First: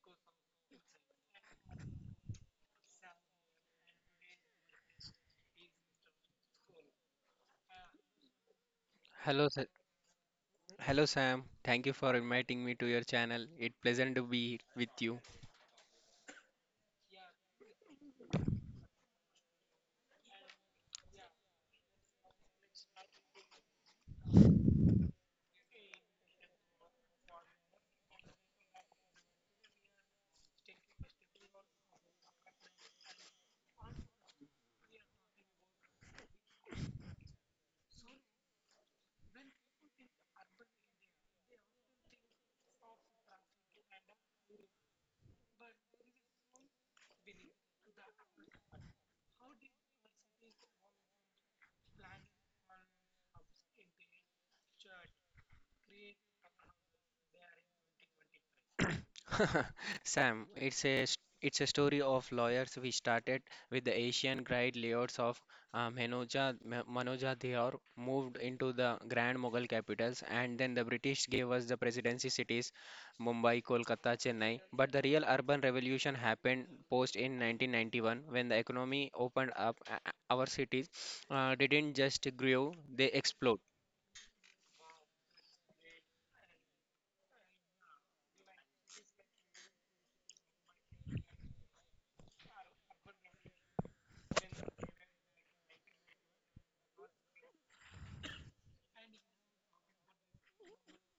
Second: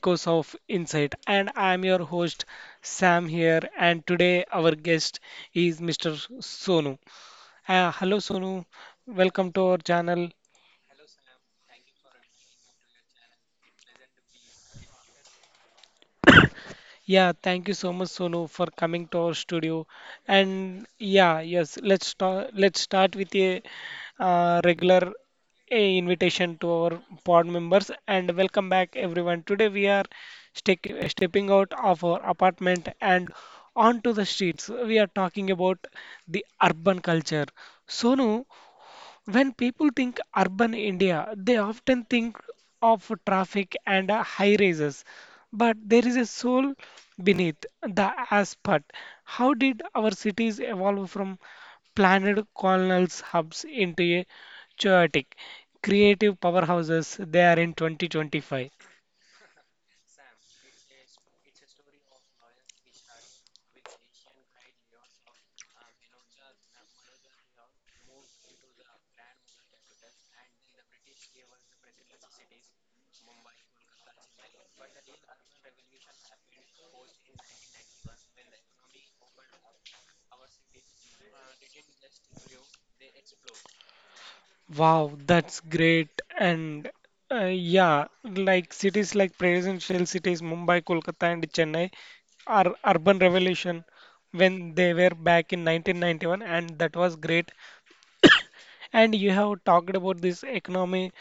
Echoes of Insight. And I'm your host, Sam, here. And today, our guest is Mr. Sonu. Hello, Sonu. Hello, Welcome to Sa- our channel. Hello, Sam. Thank you for inviting me to your channel. It's pleasant to be with you. Yeah, thank you so much, Sonu, for coming to our studio. And yeah, yes, let's start. Let's start with a regular invitation to our pod members, and welcome back, everyone. Today we are stepping out of our apartment and onto the streets. We are talking about the urban culture. Sonu, when people think urban India, they often think of traffic and high rises, but there is a soul beneath the asphalt. How did our cities evolve from planned colonial hubs into a chaotic, creative powerhouses they are in 2025? Sam, it's a story of lawyers. We started with the Asian great layouts of Manoja Dheor, moved into the Grand Mughal capitals, and then the British gave us the presidency cities, Mumbai, Kolkata, Chennai. But the real urban revolution happened post in 1991 when the economy opened up. Our cities didn't just grow; they explode. Wow, that's great. And yeah, like cities like presidential cities, Mumbai, Kolkata, and Chennai are urban revolution when they were back in 1991, and that was great. And you have talked about this economy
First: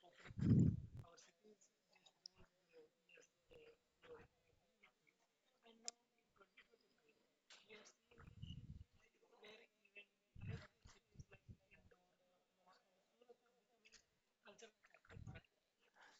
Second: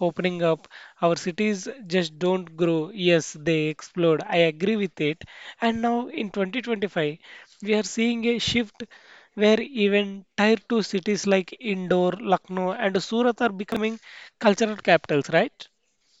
opening up. Our cities just don't grow. Yes, they explode. I agree with it. And now in 2025, we are seeing a shift where even tier 2 cities like Indore, Lucknow, and Surat are becoming cultural capitals, right?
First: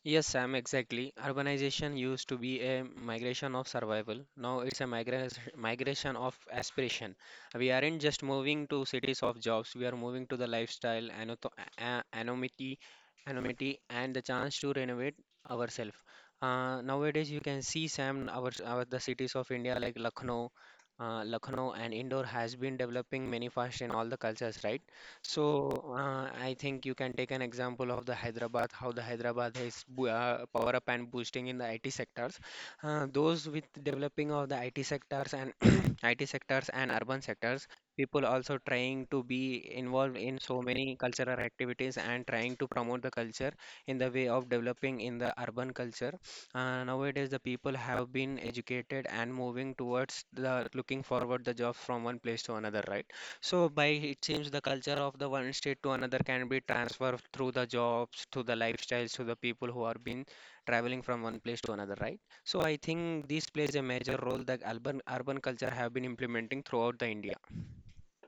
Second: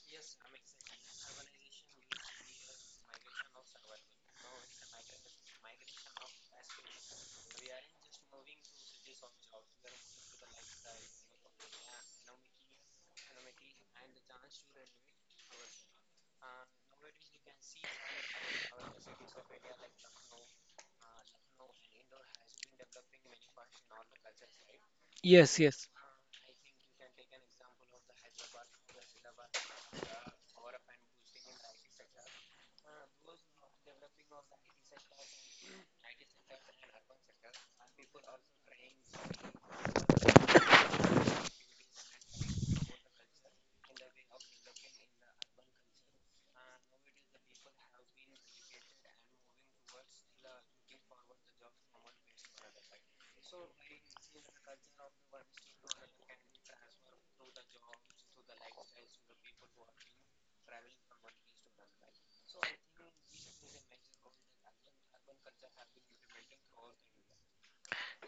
Yes, Sam, exactly. Urbanization used to be a migration of survival. Now it's a migration of aspiration. We aren't just moving to cities of jobs, we are moving to the lifestyle, a- anonymity, anonymity, and the chance to renovate ourselves. Nowadays, you can see, Sam, our the cities of India like Lucknow, Lucknow and Indore has been developing many fast in all the cultures, right? Yes, So yes. I think you can take an example of the Hyderabad, how the Hyderabad is power up and boosting in the IT sectors. Those with developing of the IT sectors and IT sectors and urban sectors, people also trying to be involved in so many cultural activities and trying to promote the culture in the way of developing in the urban culture. Nowadays, the people have been educated and moving towards the looking forward the job from one place to another, right? So by it seems the culture of the one state to another can be transferred through the jobs, through the lifestyles, to the people who are been traveling from one place to another, right? So I think this plays a major role that urban culture have been implementing throughout the India.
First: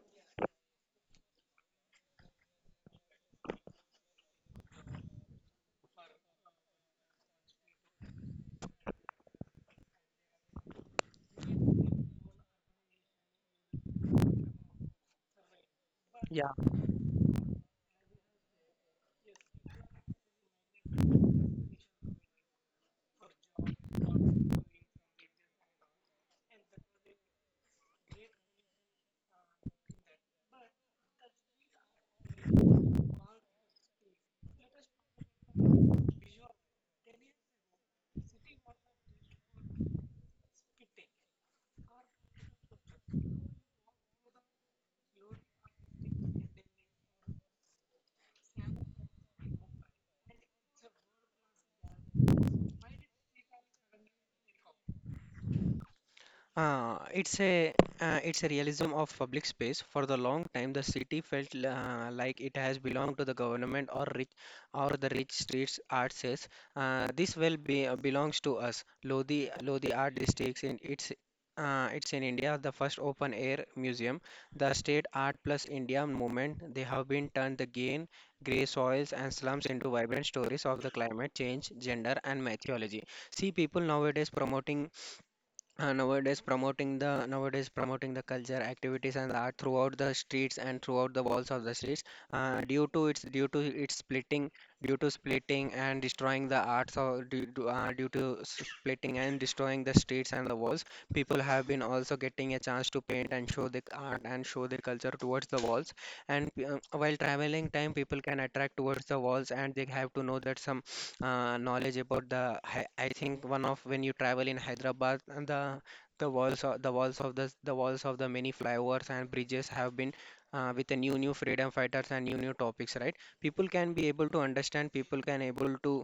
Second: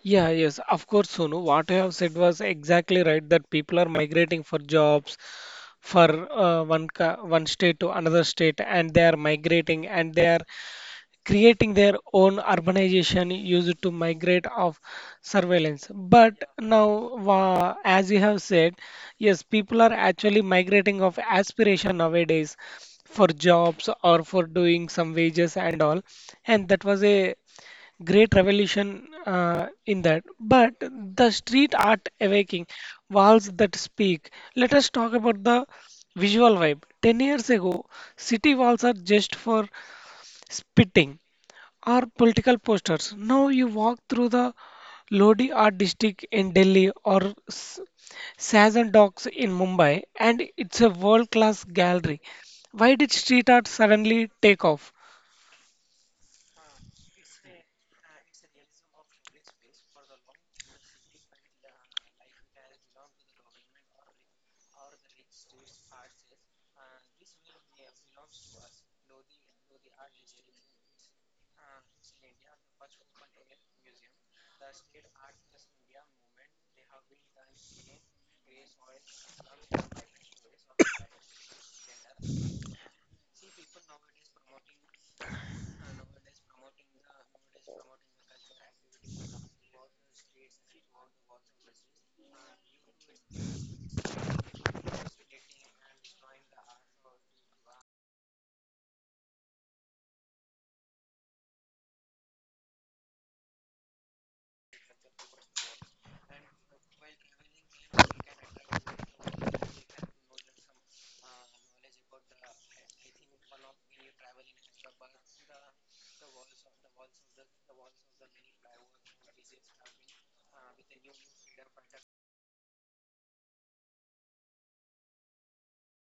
Yeah, yes, of course, Sonu. What you have said was exactly right that people are migrating for jobs for one state to another state, and they are migrating and they are creating their own urbanization used to migrate of surveillance. But as you have said, yes, people are actually migrating of aspiration nowadays for jobs or for doing some wages and all, and that was a great revolution in that. But the street art awakening, walls that speak, let us talk about the visual vibe. 10 years ago city walls are just for spitting or political posters. Now you walk through the Lodi Art District in Delhi or S- Sajan Docks in Mumbai, and it's a world-class gallery. Why did street art suddenly take off? Uh, it's a it's a realism of public space. For the long time, the city felt like it has belonged to the government or rich or the rich streets. Art says this well be, belongs to us. Lodi Art Districts in its it's in India the first open air museum. The state art plus India movement they have been turned the gain grey soils and slums into vibrant stories of the climate change, gender and mythology. See, people nowadays promoting nowadays promoting the culture activities and art throughout the streets and throughout the walls of the streets due to its splitting, due to splitting and destroying the arts, or due to splitting and destroying the streets and the walls. People have been also getting a chance to paint and show the art and show their culture towards the walls, and while traveling time, people can attract towards the walls and they have to know that some knowledge about the I think one of when you travel in Hyderabad, and the the walls of the many flyovers and bridges have been with the new new freedom fighters and new new topics, right?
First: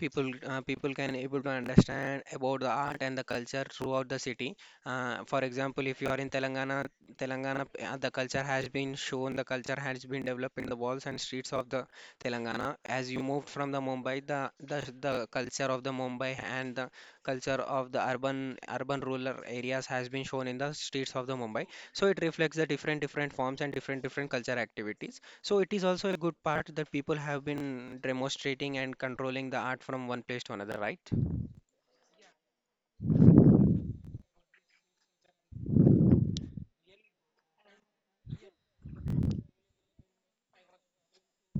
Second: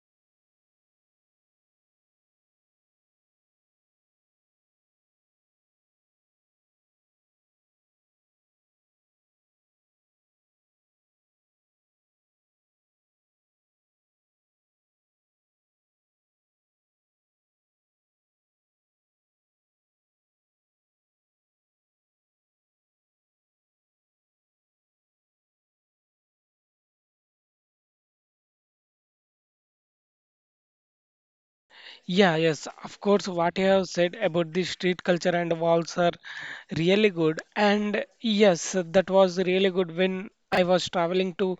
people people can able to understand about the art and the culture throughout the city. For example, if you are in telangana, the culture has been developed in the walls and streets of the telangana. As you moved from the mumbai, the, the culture of the mumbai and the culture of the urban rural areas has been shown in the streets of the mumbai. So it reflects the different forms and different culture activities. So it is also a good part that people have been demonstrating and controlling the art from one place to another, right? Yeah, yes, of course, what you have said about the street culture and walls are really good. And yes, that was really good when I was traveling to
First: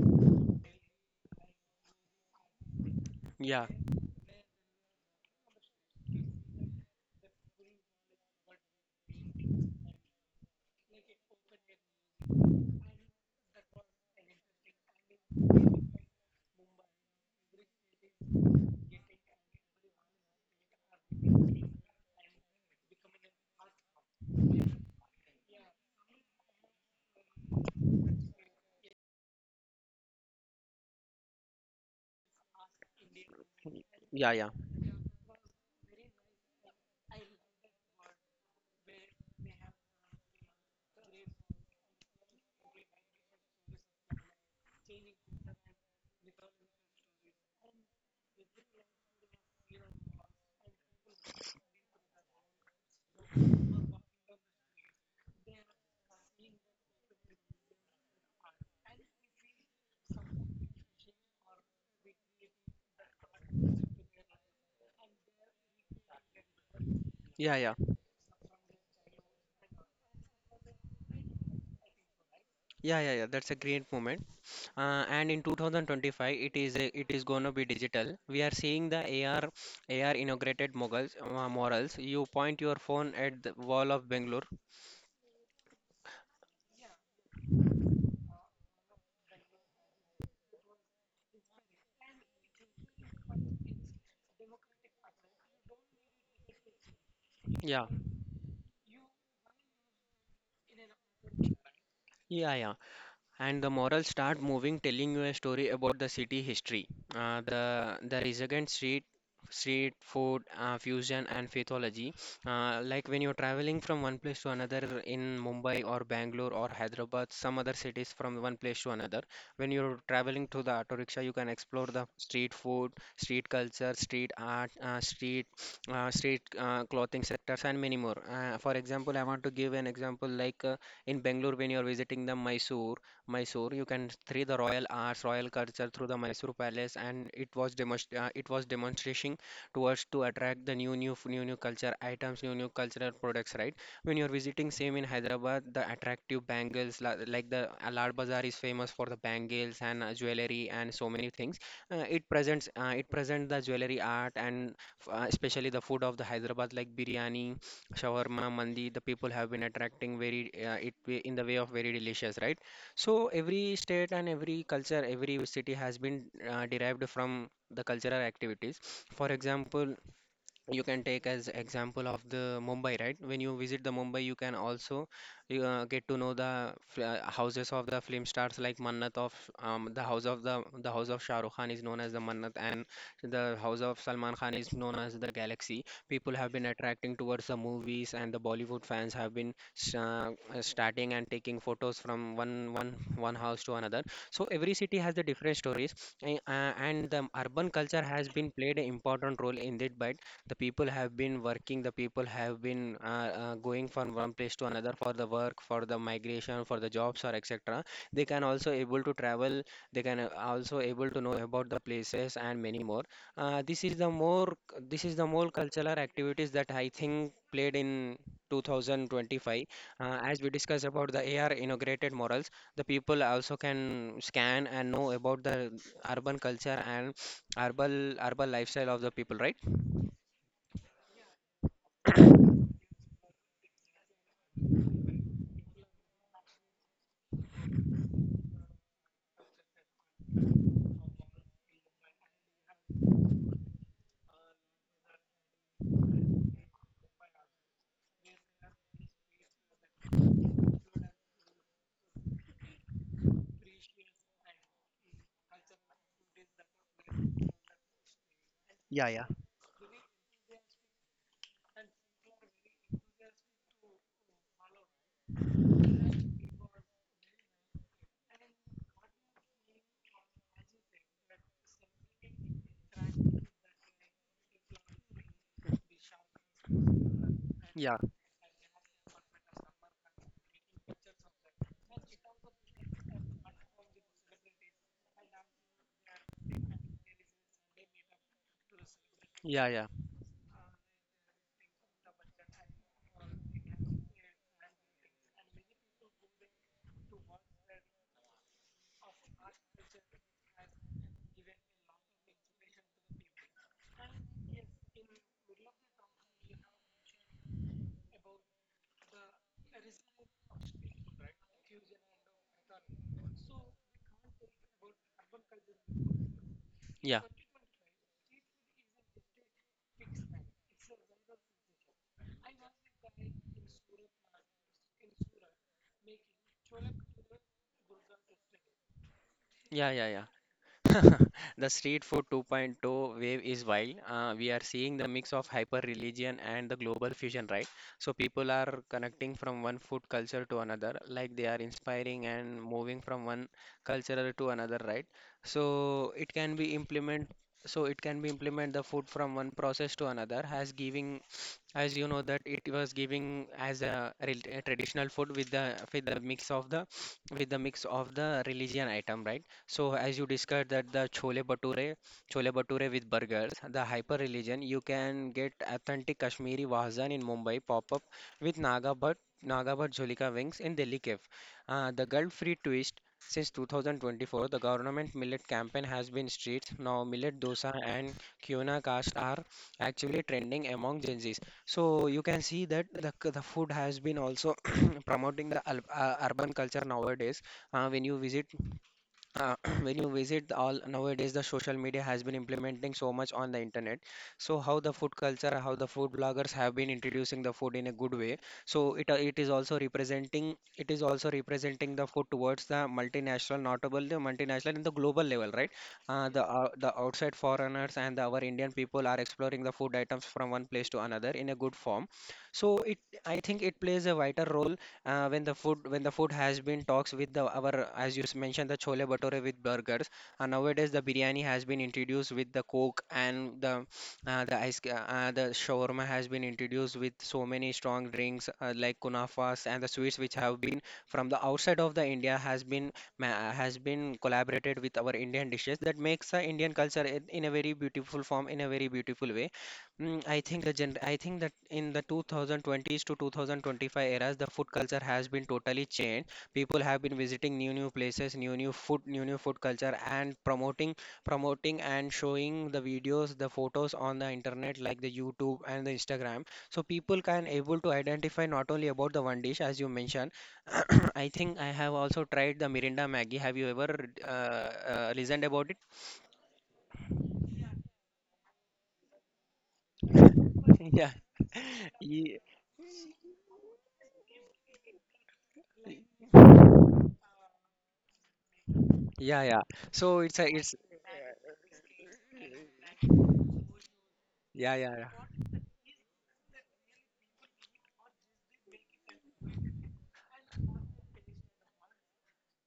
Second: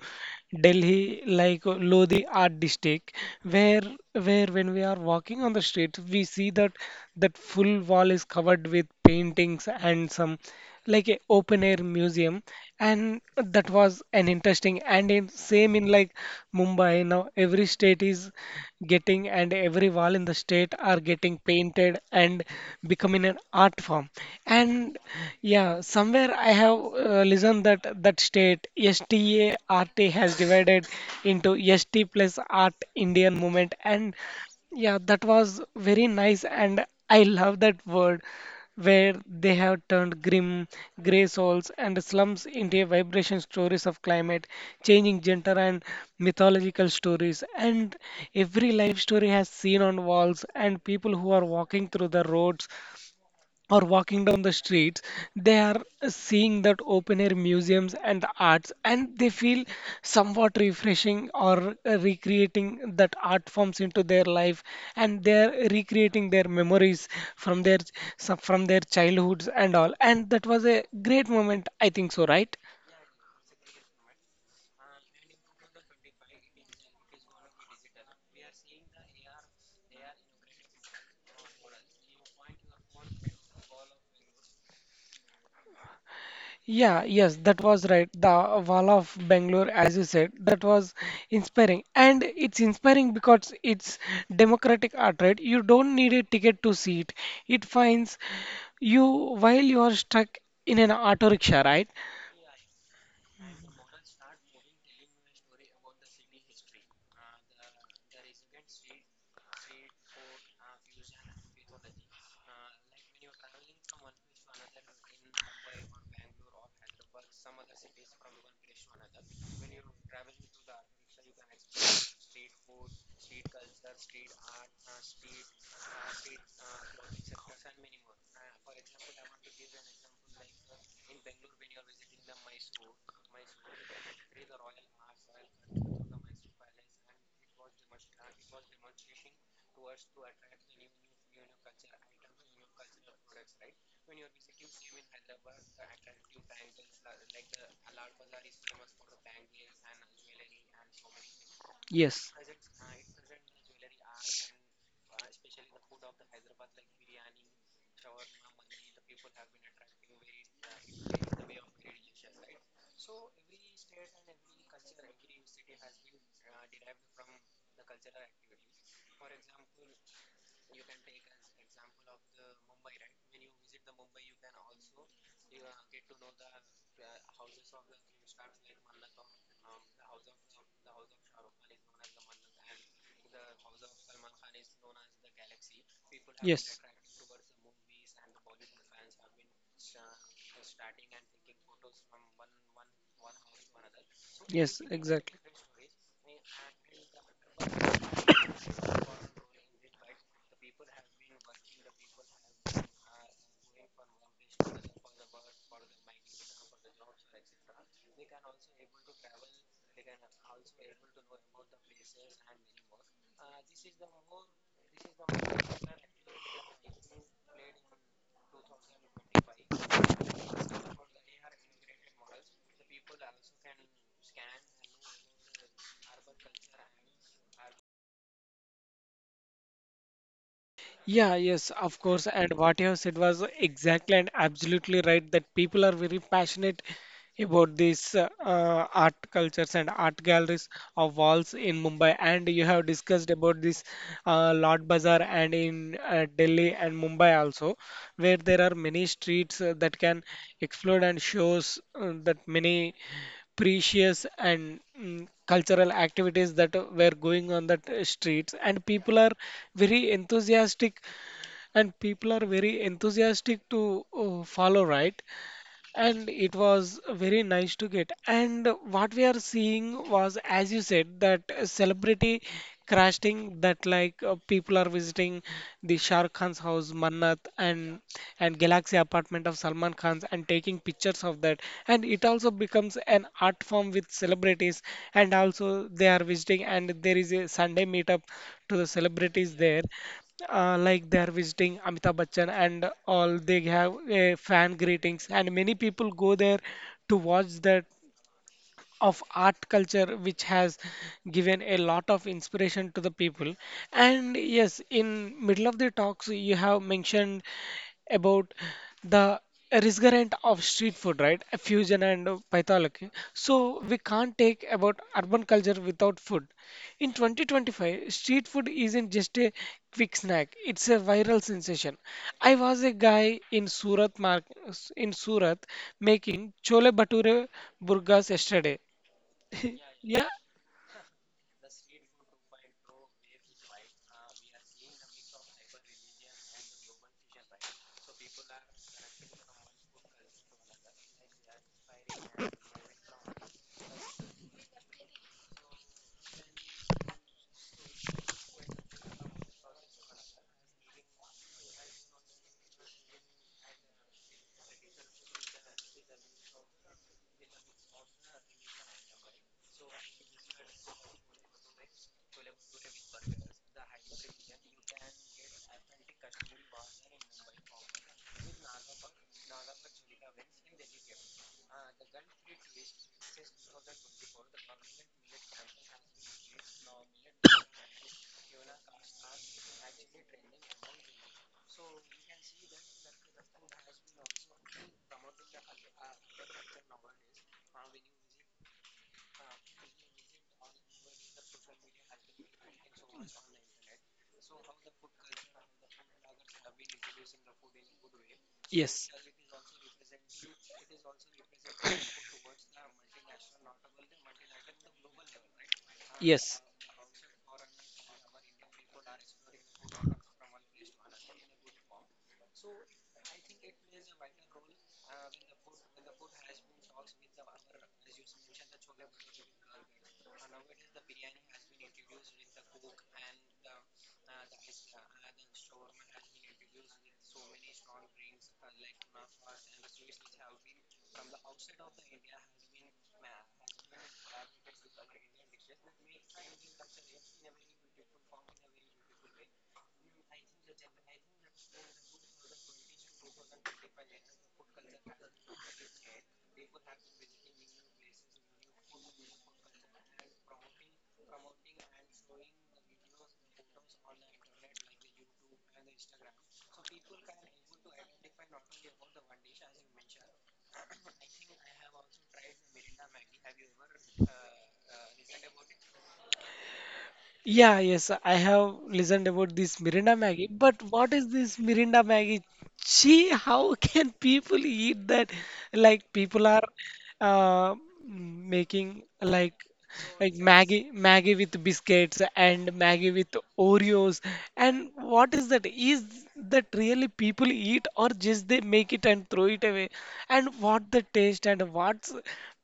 Delhi, like Lodi Art District, Yeah, where when we are walking on the street, we see that that full wall is covered with paintings and some, like a open air museum, and that was an interesting. And in same in like Mumbai now every state is getting and every wall in the state are getting painted and becoming an art form. And yeah, somewhere I have listened that that state STA RT has divided into ST plus art Indian movement. And yeah, yeah, yeah, that was very nice, and I love that word where they have turned grim, grey souls and slums into a vibration stories of climate, changing gender and mythological stories. And every life story has seen on walls, and people who are walking through the roads or walking down the streets, they are seeing that open air museums and the arts, and they feel somewhat refreshing or recreating that art forms into their life, and they're recreating their memories yeah, from yeah, their from their childhoods and all. And that was a great moment, I think so, right? yeah. That's a great moment. And in 2025, it is gonna be digital. We are seeing the AR inaugurated moguls, morals. You point your phone at the wall of Bangalore. Yeah, yes, that was right. The Wall of Bangalore, as you said, that was inspiring. And it's inspiring because it's democratic art, right? You don't need a ticket to see it. It Yeah, finds you while you are stuck in an auto rickshaw, right? yeah. And the morals start moving, telling you a story about the city history. uh, the the resurgent street food, fusion and mythology. Like when you're traveling from one place to another in mumbai or bangalore or hyderabad, some other cities from one place to another, when you're traveling to the auto rickshaw, you can explore the street food, street culture, street art, street street clothing sectors and many more. For example, I want to give an example like in Bangalore, when you're visiting the Mysore. You can see the royal arts, royal culture through the Mysore Palace, and it was it was demonstrating towards to attract the new new culture items, new new cultural products. Right? When you're visiting same in Hyderabad, the attractive bangles like the Lal Bazaar is famous for the bangles and jewelry and so many things. Yes. It presents the jewelry art and especially the food of the Hyderabad like biryani, shawarma, mandi. The people have been attracting very in the way of very delicious, right? So every state and every culture, every city has been derived from the cultural activities. For example, you can take as example of the Mumbai, right? When you visit the Mumbai, you can also get to know the houses of the film stars like Mannat of the the house of Shah Rukh Khan is known as the Mannat, and the house of Salman Khan is known as the Galaxy. People have been Yes. attracting towards the movies, and the Bollywood fans have been starting and taking photos from one house to another. So every Yes, city has the exactly. different stories, and the urban culture has been played an important role in it by the people have been working. The people have been going from one place to another for the work, for the migration, for the jobs or etc. They can also able to travel, they can also able to know about the places and many more. uh, this is the more this is the more cultural activities that I think played in 2025. As we discussed about the AR integrated morals, the people also can scan and know about the urban culture and urban lifestyle of the people, right? Yeah, yes, of course. And what you have said was exactly and absolutely right that people are very passionate about these art cultures and art galleries of walls in Mumbai. And you have discussed about this Lord Bazaar and in Delhi and Mumbai also, where there are many streets that can explore and shows that many precious and cultural activities that were going on that streets. And Yeah, yeah. Very enthusiastic people are very enthusiastic to follow, right? And it was very nice to get. And what we are seeing was, as you said, that celebrity crafting, that like people are visiting the Shah Rukh Khan's house, Mannat, Yeah, and Galaxy apartment of Salman Khan's and taking pictures of that. And it also becomes an art form with celebrities, and also they are visiting, and there is a Sunday meetup to the celebrities yeah, there, yeah, like they are visiting Amitabh Bachchan and all. They have a fan greetings and many people go there to watch that of art culture, which has given a lot of inspiration to the people. And yes, in middle of the talks, you have mentioned about the resonance of street food, right, a fusion and pathology. So we can't take about urban culture without food. In yeah, 2025 street food isn't just a quick snack, it's a viral sensation. I was a guy in surat mark in Surat making chole bhature burgas yesterday, yeah, yeah, yeah, yeah. The Street Food 2.0 wave is wild. We are seeing the mix of hyper religion and the global fusion, right? So people are connecting from one food culture to another, like they are inspiring and moving from one culture to another, right? So it can be implement. So it can be implement the food from one process to another, as giving, as you know that it was giving as a, a traditional food with the mix of the with the mix of the religion item, right? So as you discussed that the chole bhature with burgers, the hyper religion, you can get authentic Kashmiri Wahazan in Mumbai pop up with Naga but Jholika wings in Delhi Cafe. The guilt-free twist, since 2024, the government millet campaign has been streets. Now millet dosa and kyona caste are actually trending among Gen Zs. So you can see that the food has been also promoting the urban culture nowadays. When you visit uh, when you visit the all nowadays, the social media has been implementing so much on the internet. So how the food culture, how the food bloggers have been introducing the food in a good way. So yes. It is also representing the food towards the multinational notable, the multinational in the global level, right? Yes. The outside foreigners and our Indian people are exploring the food items from one place to another in a good form. So it I think it plays a vital role. When the food has been talks with the our, as you mentioned the chole bhature with burgers, nowadays the biryani has been introduced with the coke and the ice the shawarma has been introduced with so many strong drinks like kunafas, and the sweets which have been from the outside of the India has been has been collaborated with our Indian dishes, that makes the Indian culture in a very beautiful form, in a very beautiful way. I think that in the 2020s to 2025 eras, the food culture has been totally changed. People have been visiting new places, new food, new food culture, and promoting and showing the videos, the photos on the internet like the YouTube and the Instagram. So people can able to identify not only about the one dish as you mentioned. I think I have also tried the Mirinda Maggie. Have you ever listened about it? Yeah, yes, I have listened about this Mirinda Maggie, but Yeah. what is this Mirinda Ye- Maggie? Gee, how can people eat that? Like people are uh, making Yeah, yeah. So like it's a it's Maggie, Maggie with biscuits and Maggie with Oreos. Yeah, And yeah, yeah, what is that? Is that really people eat or just they make it and throw it away? And what the taste and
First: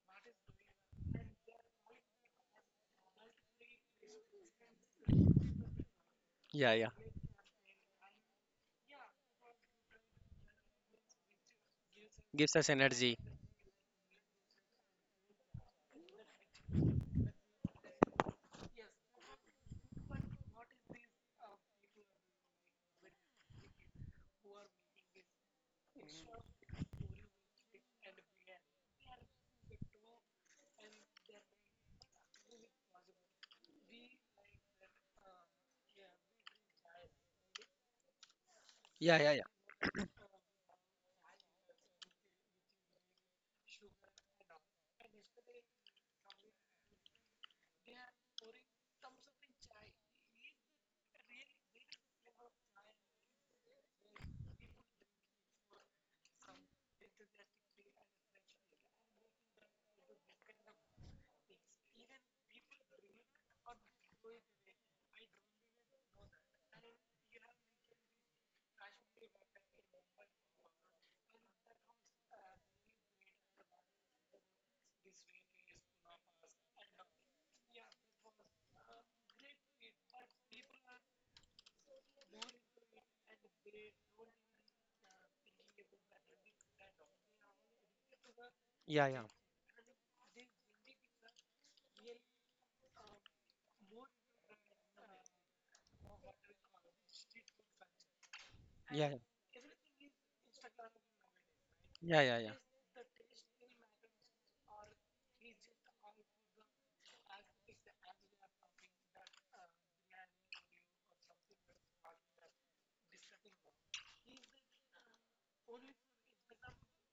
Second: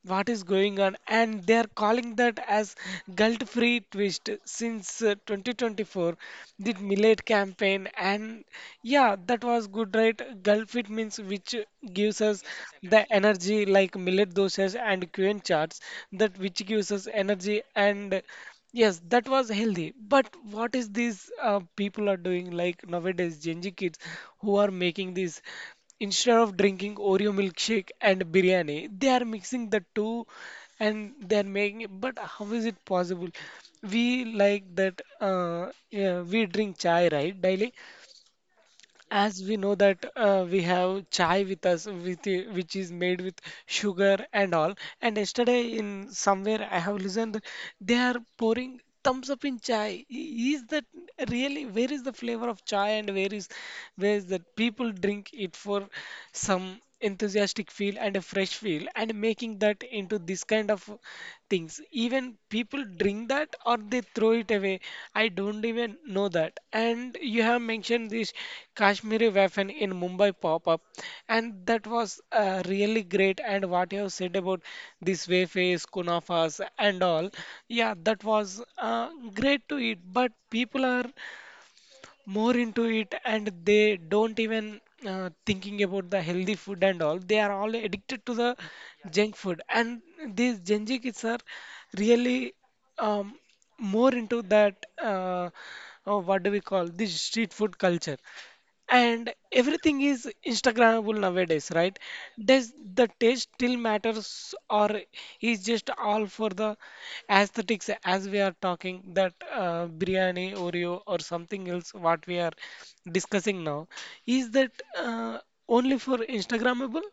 what is going on? And they are calling that as guilt-free twist since 2024 yeah, did yeah. millet campaign. And yeah, that was good, right? Gulfit means which gives us Gives us the energy. energy, like millet doshas and quinoa charts that which gives us energy. And yes, that was healthy, but what is these people are doing like nowadays Gen Z kids who are making this? Instead of drinking Oreo milkshake and biryani, they are mixing the two and they are making it. But how is it possible? We like that, yeah, we drink chai, right, daily? Yeah, yeah, As yeah, we know that we have chai with us, which is made with sugar and all. And yesterday, in somewhere, I have listened that they are pouring thumbs up in chai. Is that really? Where is the flavor of chai, and where is that people drink it for some enthusiastic feel and a fresh feel, and making that into this kind of things? Even people drink that or they throw it away, I don't even know that. And you have mentioned this Kashmiri waffle in Mumbai pop up, and that was really great. And what you have said about this wafers kunafas and all, yeah, that was great to eat. But people are more into it and they don't even thinking about the healthy food and all. They are all addicted to the yeah, junk food, and these Gen Z kids are really um, more into that, uh, what do we call this street food culture. yeah, yeah, And everything is instagrammable nowadays, right? yeah, yeah, yeah. Does the taste still matters, or is just all for the aesthetics? As we are talking that biryani oreo or something else, what we are discussing now, is that uh, only for instagrammable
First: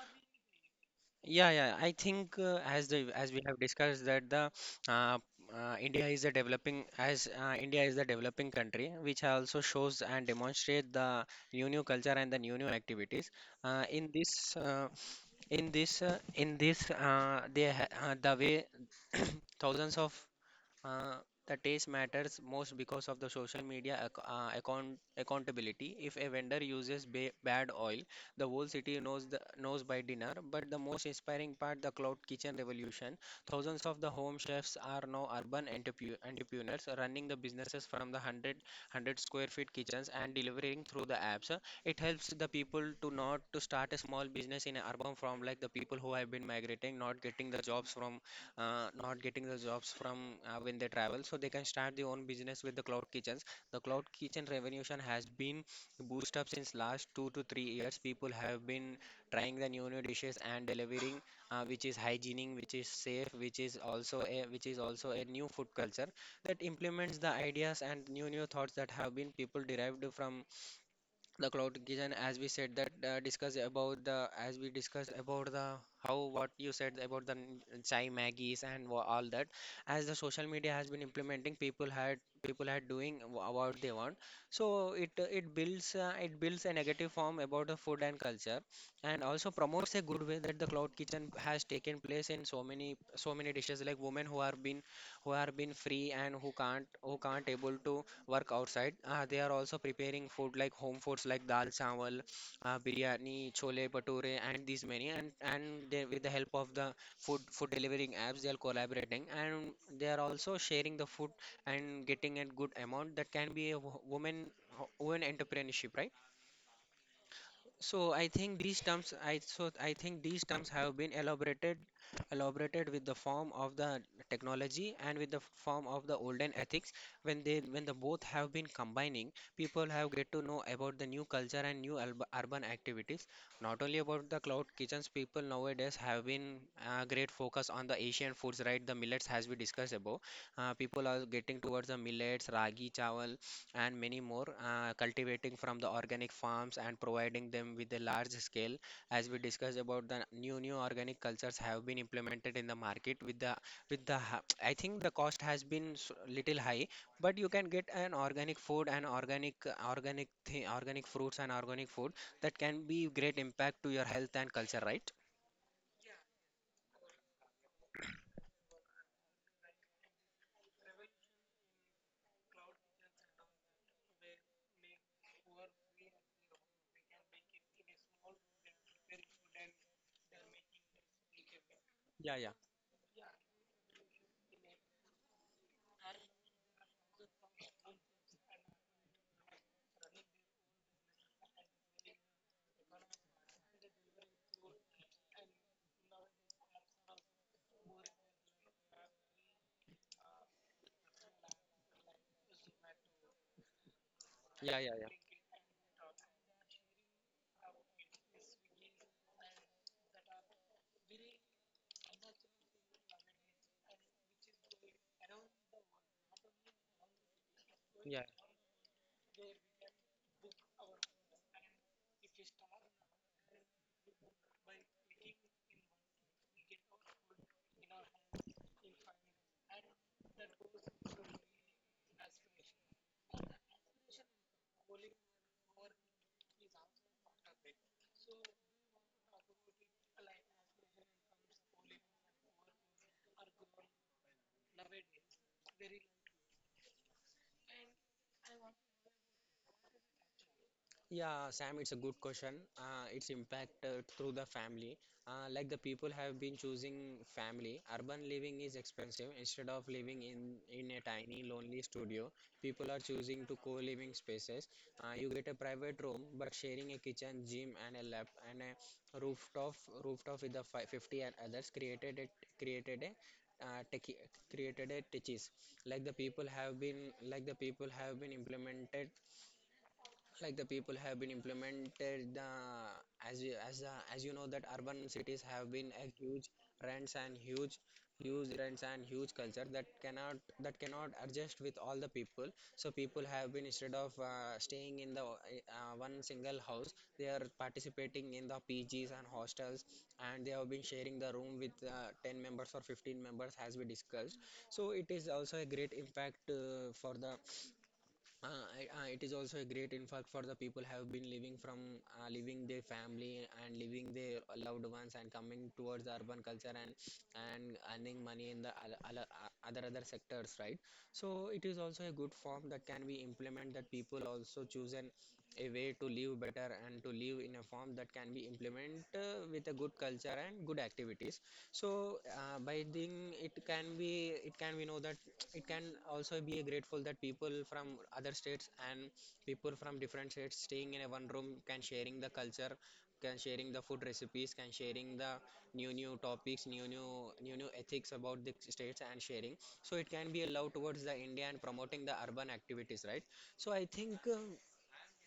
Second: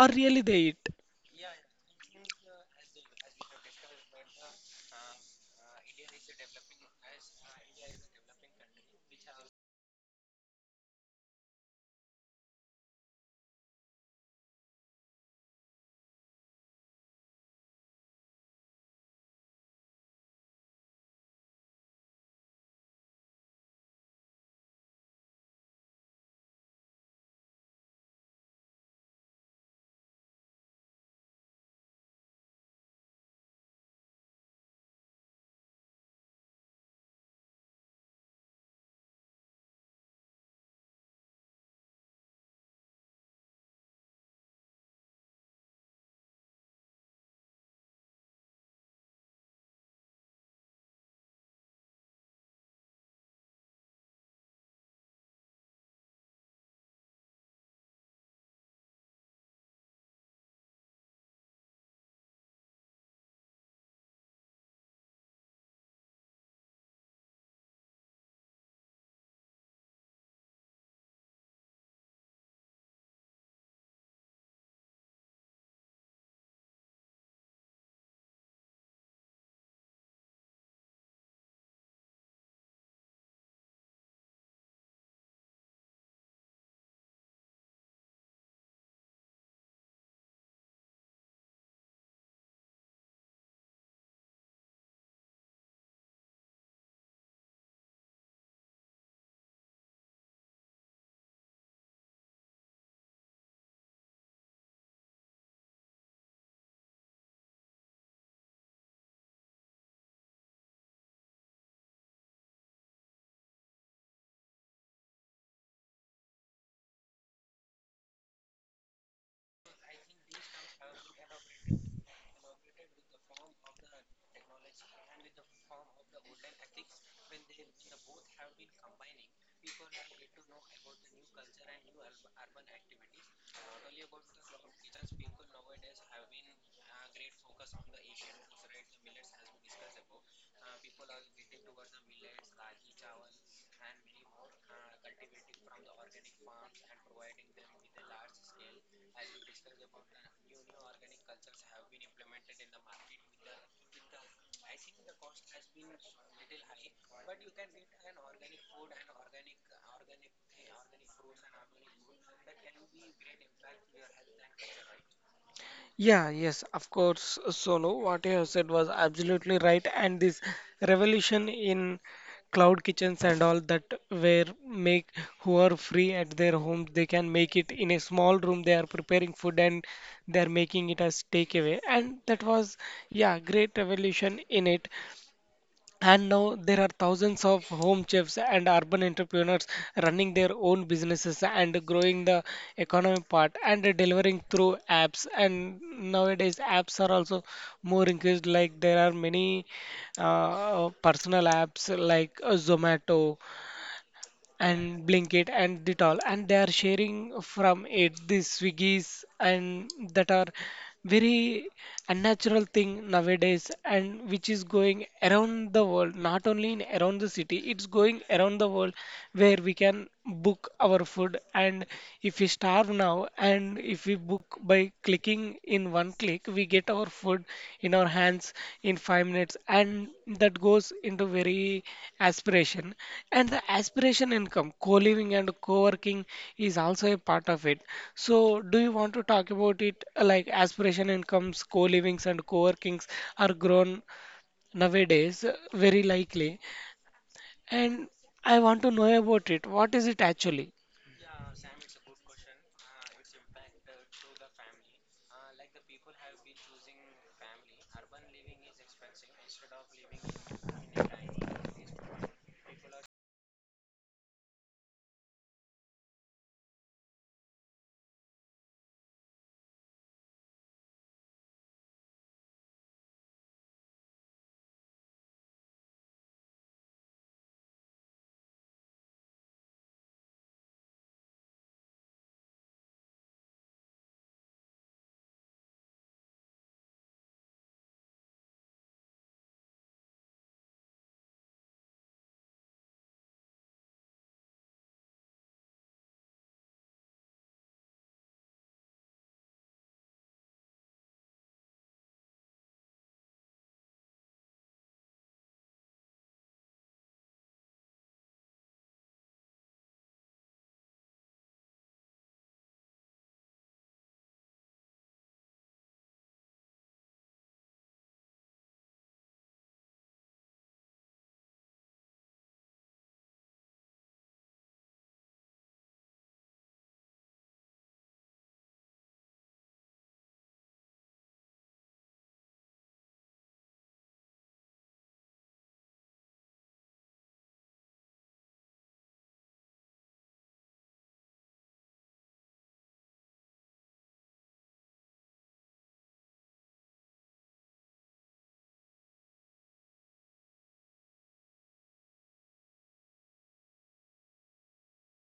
or really they eat? Yeah, yeah, yeah. I think as the as we have discussed that the uh, India is a developing as India is the developing country, which also shows and demonstrate the new culture and the new activities. In this in this in this they ha The way thousands of Uh, the taste matters most because of the social media ac accountability. If a vendor uses ba bad oil, the whole city knows by dinner. But the most inspiring part, the cloud kitchen revolution. Thousands of the home chefs are now urban entrepreneurs running the businesses from the 100, square feet kitchens and delivering through the apps. It helps the people to not to start a small business in an urban form, like the people who have been migrating, not getting the jobs from not getting the jobs from when they travel, so they can start their own business with the cloud kitchens. The cloud kitchen revolution has been boost up since last 2 to 3 years. People have been trying the new dishes and delivering, which is hygienic, which is safe, which is also a new food culture that implements the ideas and new thoughts that have been people derived from the cloud kitchen. As we said that discuss about the as we discussed about the how what you said about the chai maggies and all that. As the social media has been implementing, people had doing what they want. So it builds a negative form about the food and culture, and also promotes a good way that the cloud kitchen has taken place in so many dishes, like women who are been free and who can't able to work outside. They are also preparing food like home foods like dal chawal, biryani, chole bhature, and these many. And they, with the help of the food delivering apps, they are collaborating and they are also sharing the food and getting a good amount that can be a woman entrepreneurship, right? So I think these terms have been elaborated with the form of the technology and with the form of the olden ethics. When they when the both have been combining, people have get to know about the new culture and new urban activities. Not only about the cloud kitchens, people nowadays have been great focus on the Asian foods, right? The millets, as we discussed above, people are getting towards the millets, ragi chawal and many more, cultivating from the organic farms and providing them with a large scale. As we discussed about the new organic cultures have been implemented in the market with the I think the cost has been little high, but you can get an organic food and organic fruits and organic food that can be great impact to your health and culture, right? Yeah, yes, of course, Solo. What you have said was absolutely right. And this revolution in cloud kitchens and all that, where make who are free at their homes, they can make it in a small room. They are preparing food and they are making it as takeaway. And that Yeah, yeah, was, yeah, great revolution in it. And now there are thousands of home chefs and urban entrepreneurs running their own businesses and growing the economy part and delivering through apps. And nowadays, apps are also more increased. Like there are many personal apps, like Zomato yeah, yeah, and yeah, Blinkit and the all, and they are sharing from it the Swiggies, and that are very unnatural thing nowadays, and which is going around the world, not only in around the city, it's going yeah. around the world where we can book our food. And if we starve now, and if we book by clicking in one click, we get our food in our hands in 5 minutes, and that goes into very aspiration. And the aspiration income, co living and co working is also a part of it. So, do you want to talk about it like aspiration incomes, co livings, and co workings are grown nowadays very likely? And I want to know about it. What is it actually? Yeah, Sam, it's a good question. Its impact through the family. Like, the people have been choosing family. Urban living is expensive. Instead of in a tiny, lonely studio, people are choosing to co-living spaces. You get a private room, but sharing a kitchen, gym, and a lab and a rooftop with the fi 50 and others. Created it, created a created a techies, like the people have been implemented, like the people have been implemented uh, as you know that urban cities have been a huge rents and huge rents and huge culture that cannot adjust with all the people. So people have been, instead of staying in the one single house, they are participating in the PGs and hostels, and they have been sharing the room with 10 members or 15 members as we discussed. So it is also a great impact it is also a great impact for the people have been living from leaving their family and leaving their loved ones and coming towards the urban culture, and earning money in the other other sectors, right? So it is also a good form that can be implement, that people also choose an a way to live better and to live in a form that can be implement with a good culture and good activities. So by doing, it can be, it can we know that it can also be grateful that people from different states staying in a one room can sharing the culture, can sharing the food recipes, can sharing the new topics, new ethics about the states and sharing. So it can be a love towards the india and promoting the urban activities, right? So I think uh,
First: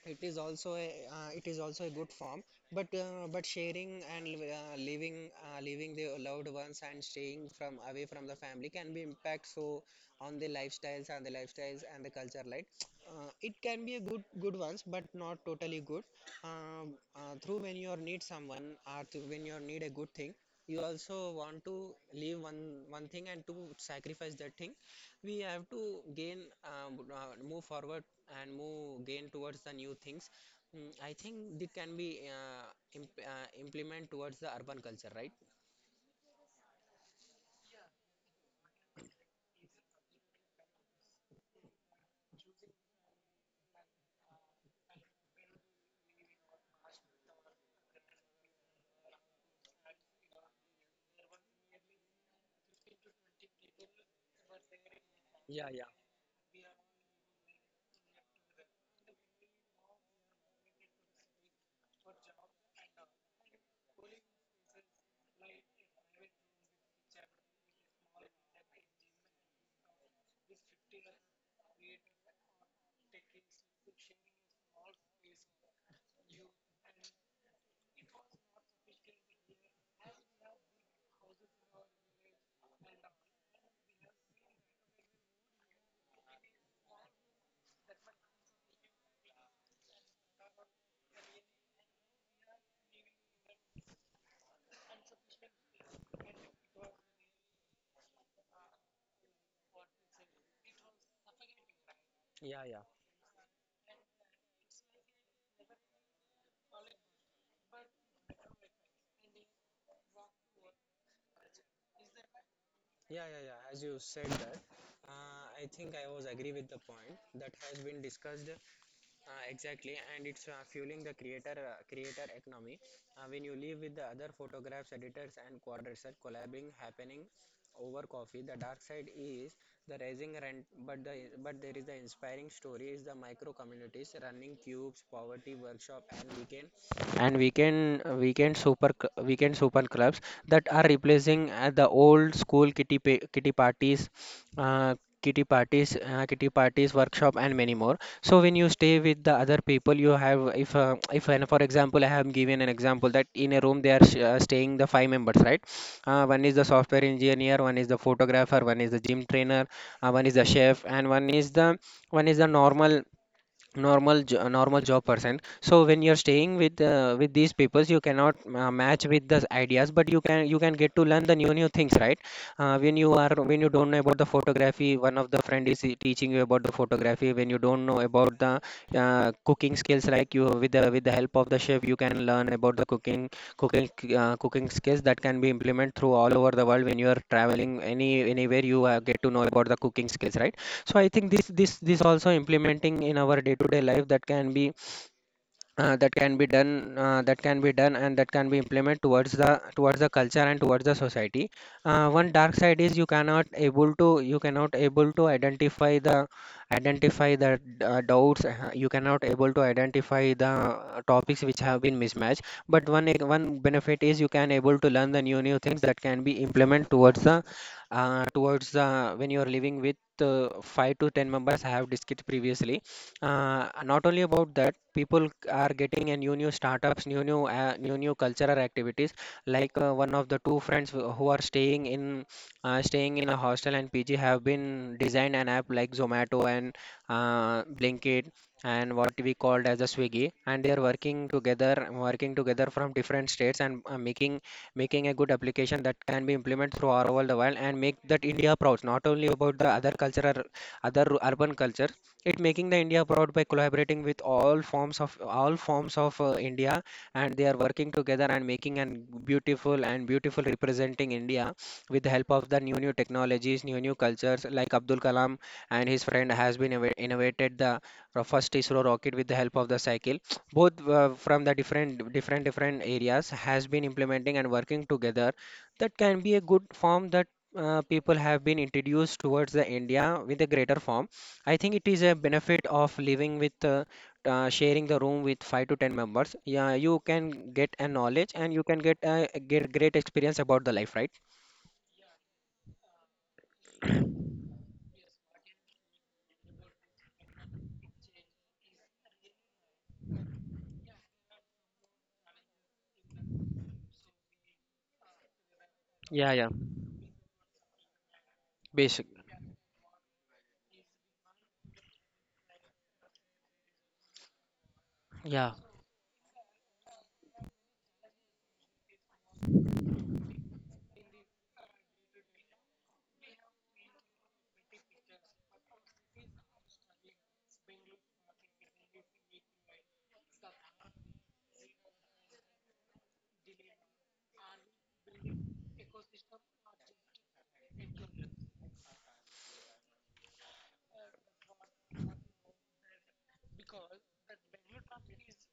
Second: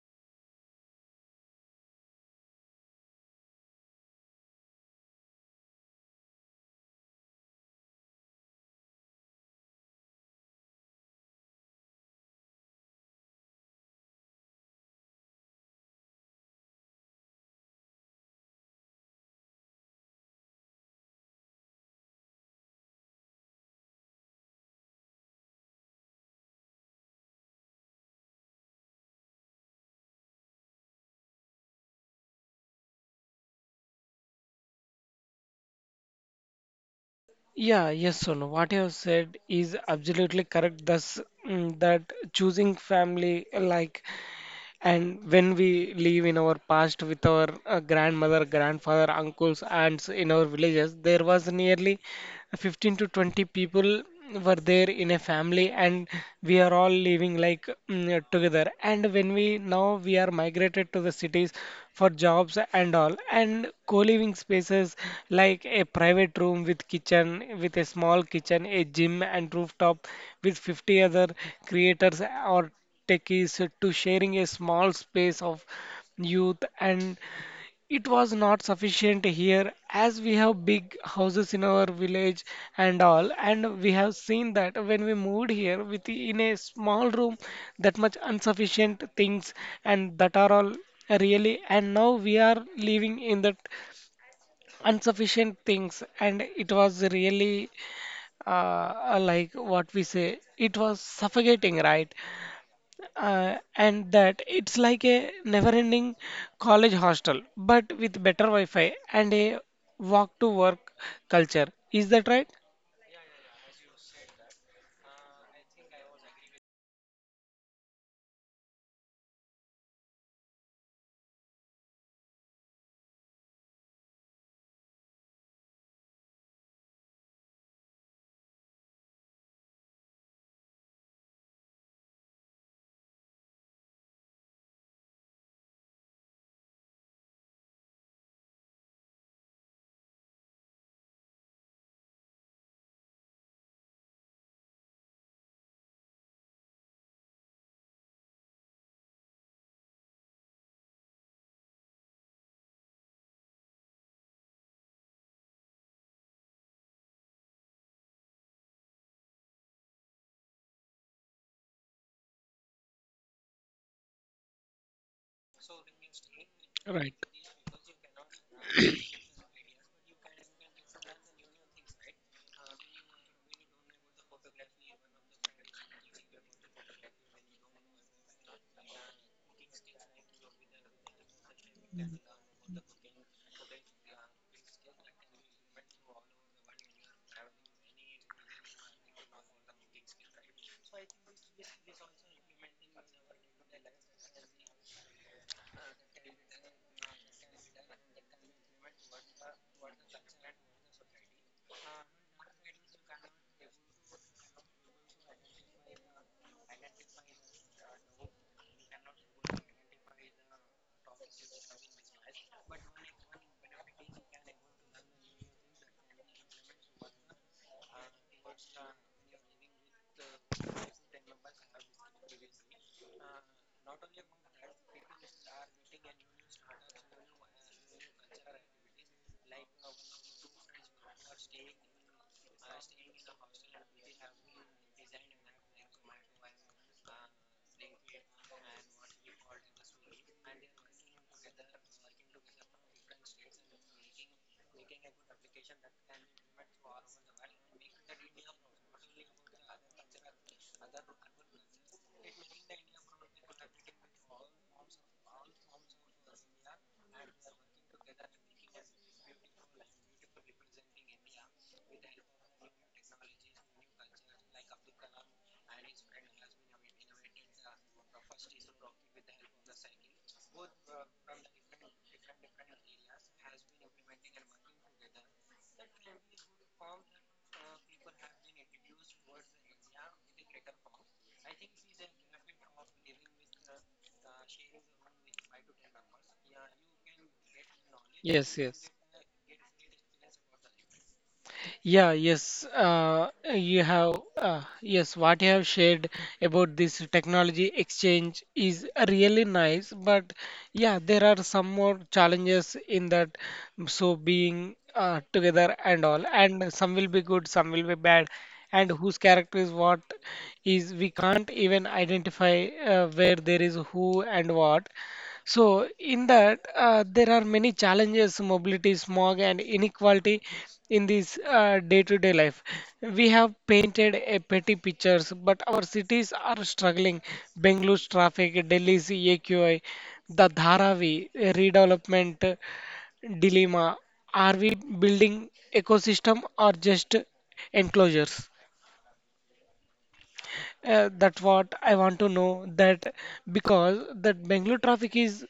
it is also a uh, it is also a good form. But but sharing and li- leaving leaving the loved ones and staying from away from the family can be impact so on the lifestyles and the culture. Like, it can be a good ones, but not totally good. Through when you need someone, or through when you need a good thing, you also want to leave one thing and to sacrifice that thing. We have to gain, move forward and move gain towards the new things. Mm, I think they can be implement towards the urban culture, right? Yeah, yes, Sonu. What you have said is absolutely correct. Thus, that choosing family, like. And when we live in our past with our grandmother, grandfather, uncles, aunts in our villages, there was nearly 15 to 20 people were there in a Yeah, family, yeah, and we are all living like together. And when we now we are migrated to the cities for jobs and all, and co-living spaces like a private room with kitchen, with a small kitchen, a gym, and rooftop with 50 other creators or tech is to sharing a small space of youth. And it was not sufficient here, as we have big houses in our village and all. And we have seen that when we moved here with in a small room, that much insufficient things, and that are all really. And now we are living in that insufficient things, and it was really, like what we say, it was suffocating, right? yeah, yeah, And that it's like a never-ending college hostel, but with better Wi-Fi and a walk-to-work culture. Is that right? yeah, yeah, yeah. As you said that, I think I was agree with the point that has been discussed. Exactly, and it's fueling the creator economy. When you live with the other photographs, editors, and quadrature collabing happening over coffee, the dark side is the rising rent, but there is the inspiring story is the micro communities running cubes, poverty workshop, and weekend weekend super clubs that are replacing the old school kitty parties, uh, kitty parties workshop, and many more. So when you stay with the other people, you have if and for example, I have given an example that in a room they are staying the five members, right? Uh, one is the software engineer, one is the photographer, one is the gym trainer, one is the chef, and one is the normal job person. So when you're staying Right. with these people, you cannot match with the ideas, but you can get to learn the new things, right? Uh, when you are when you don't know about the photography, one of the friend is teaching you about the photography. When you don't know about the cooking skills, like you, with the help of the chef, you can learn about the cooking cooking skills that can be implemented through all over the world. When you are traveling anywhere, you get to know about the cooking skills, right? So I think this also implementing in our day to day life that can be that can be done and that can be implemented towards the culture and towards the society. Uh, one dark side is you cannot able to identify the doubts. You cannot able to identify the topics which have been mismatched. But one benefit is you can able to learn the new things that can be implemented towards the when you are living with 5 to 10 members, I have discussed previously. Uh, not only about that, people are getting a new startups, new cultural activities. Like one of the two friends who are staying in staying in a hostel and PG have been designed an app like Zomato and Blinkit and what we called as a Swiggy, and they are working together from different states and making a good application that can be implemented through all over the world and make that India proud. Not only about the other cultural, other urban culture, it making the India proud by collaborating with all forms of India, and they are working together and making an beautiful and beautiful representing India with the help of the new new technologies, new new cultures. Like Abdul Kalam and his friend has been innovated the first ISRO rocket with the help of the cycle. Both from the different different areas has been implementing and working together, that can be a good form. That people have been introduced towards the India with a greater form. I think it is a benefit of living with sharing the room with 5 to 10 members. Yeah, you can get a knowledge, and Yes, you can yes. get a get great experience about the life, right? Yeah, yes, yes, what you have shared about this technology exchange is really nice, but yeah, there are some more challenges in that. So, being together and all, Yeah, yeah. and some will be good, some will be bad, and Basic. whose character is what is we can't even identify where there is who and what. Yeah. So, in that, there are many challenges, mobility, smog, and inequality in this day-to-day life. We have painted a pretty pictures, but our cities are struggling. Bengalore's traffic, Delhi's AQI, the Dharavi redevelopment dilemma. Are we building ecosystem or just enclosures? That's what I want to know, that because that Bangalore traffic is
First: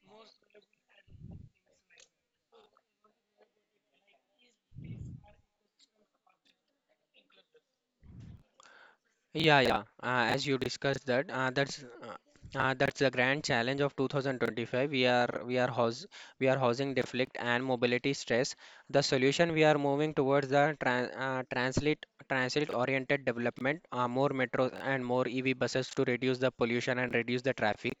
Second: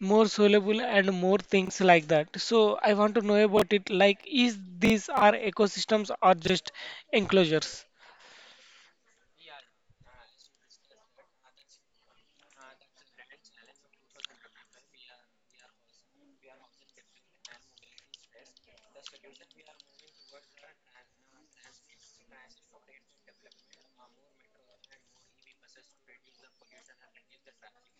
more soluble and more things like that. So I want to know about it. Like, is these are ecosystems or just enclosures? Yeah, yeah. As you discussed that, that's the grand challenge of 2025. We are housing deflect and mobility stress. The solution, we are moving towards the transit oriented development, more metros and more EV buses to reduce the pollution and reduce the traffic.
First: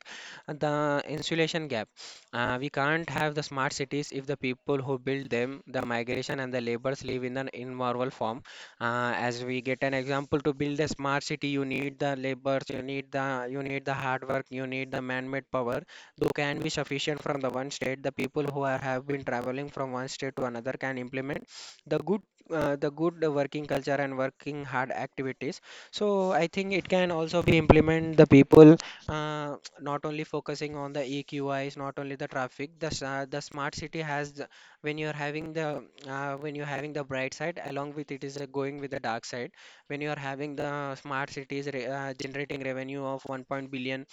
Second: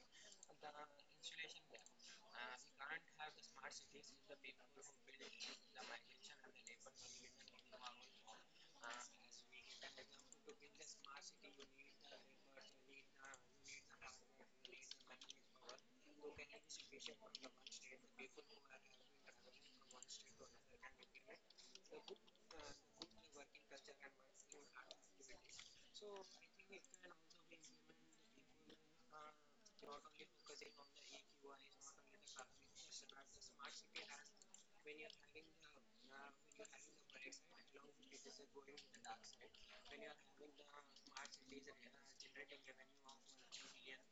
The insulation gap. We can't have the smart cities if the people who build them, the migration and the labors, live in an informal form. As we get an example, to build a smart city you need the labors, you need the hard work, you need the man-made power, though can be sufficient from the one state. The people who are, have been traveling from one state to another can implement the good the good working culture and working hard activities. So I think it can also be implement the people, uh, not only focusing on the EQIs, not only the traffic. The the smart city has, when you're having the when you're having the bright side, along with it is going with the dark side. When you are having the smart cities generating revenue of 1 point billion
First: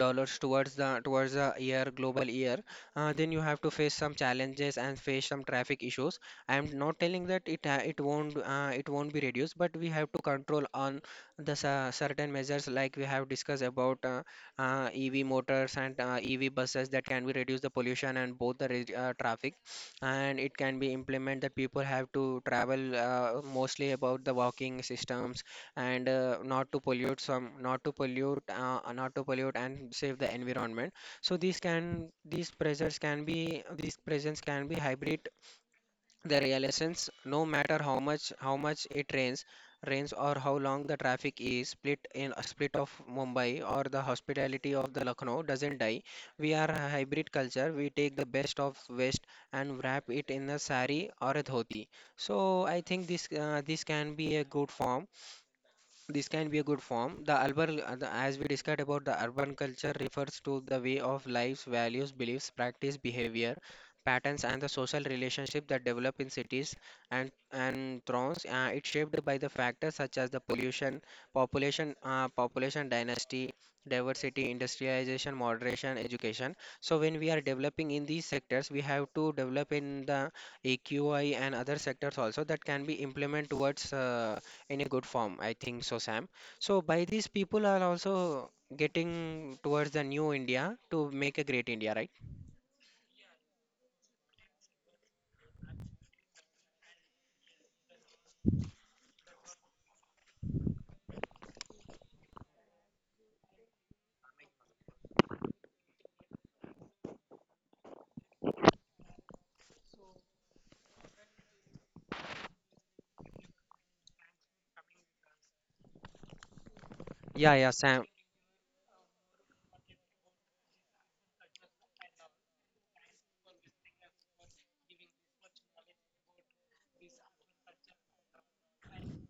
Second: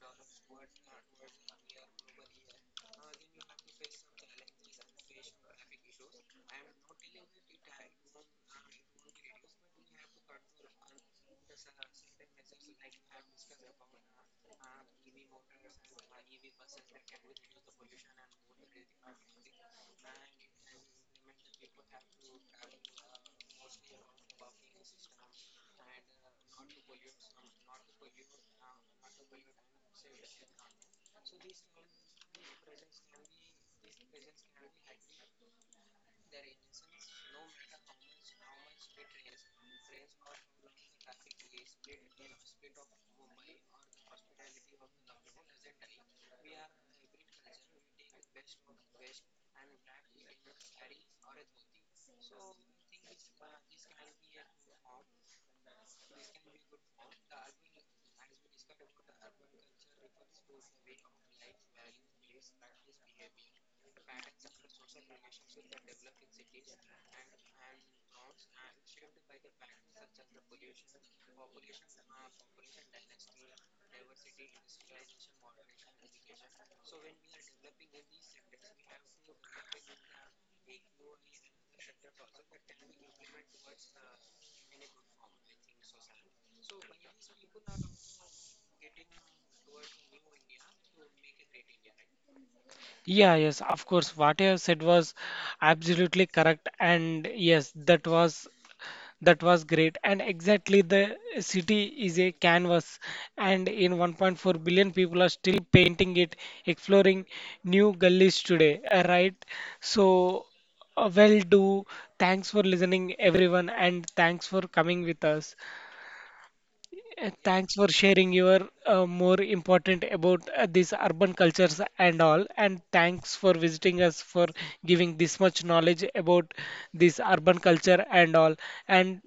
dollars towards the year global year, then you have to face some challenges and face some traffic issues. I'm not telling that it it won't be reduced, but we have to control on the certain measures like we have discussed about EV motors and EV buses that can be reduce the pollution and both the traffic. And it can be implement that people have to travel mostly about the walking systems, and not to pollute not to pollute and save the environment. So these can, these pressures can be, these presents can be hybrid, the real essence. No matter how much it rains or how long the traffic is split, in a split of Mumbai, or the hospitality of the Lucknow doesn't die. We are a hybrid culture. We take the best of west and wrap it in a sari or a dhoti. So I think this can be a good form. This can be a good form. The urban, as we discussed about the urban culture, refers to the way of lives, values, beliefs, practice, behavior, patterns, and the social relationship that develop in cities and and towns. It's shaped by the factors such as the pollution, population, population dynasty, diversity, industrialization, moderation, education. So when we are developing in these sectors, we have to develop in the AQI and other sectors also that can be implemented towards. In a good form. I think so, Sam. So by these, people are also getting towards the new India to make a great India, right? Yeah, yes, of course. What I have said was absolutely correct, and yes, that was great and exactly the city is a canvas, and in 1.4 billion people are still painting it, exploring new gullies today, right? So well do, thanks for listening, everyone, and thanks for coming with us. Yeah, yeah, Thanks for Sam. sharing your more important about these urban cultures and all, and thanks for visiting us for giving this much knowledge about this urban culture and all. And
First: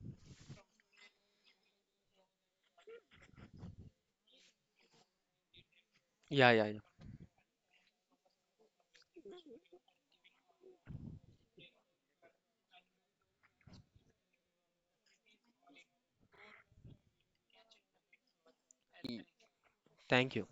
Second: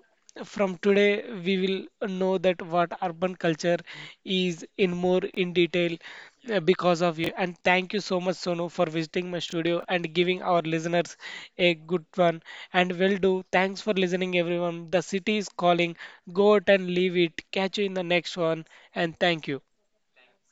from today, we will know that what urban culture is in more in detail, Yeah, yeah, yeah. because of you. And thank you so much, Sonu, for visiting my studio and giving our listeners a good one. And will do. Thanks for listening, everyone. The city is calling. Go out and leave it. Catch you in the next one. And Y- thank you. Thank you.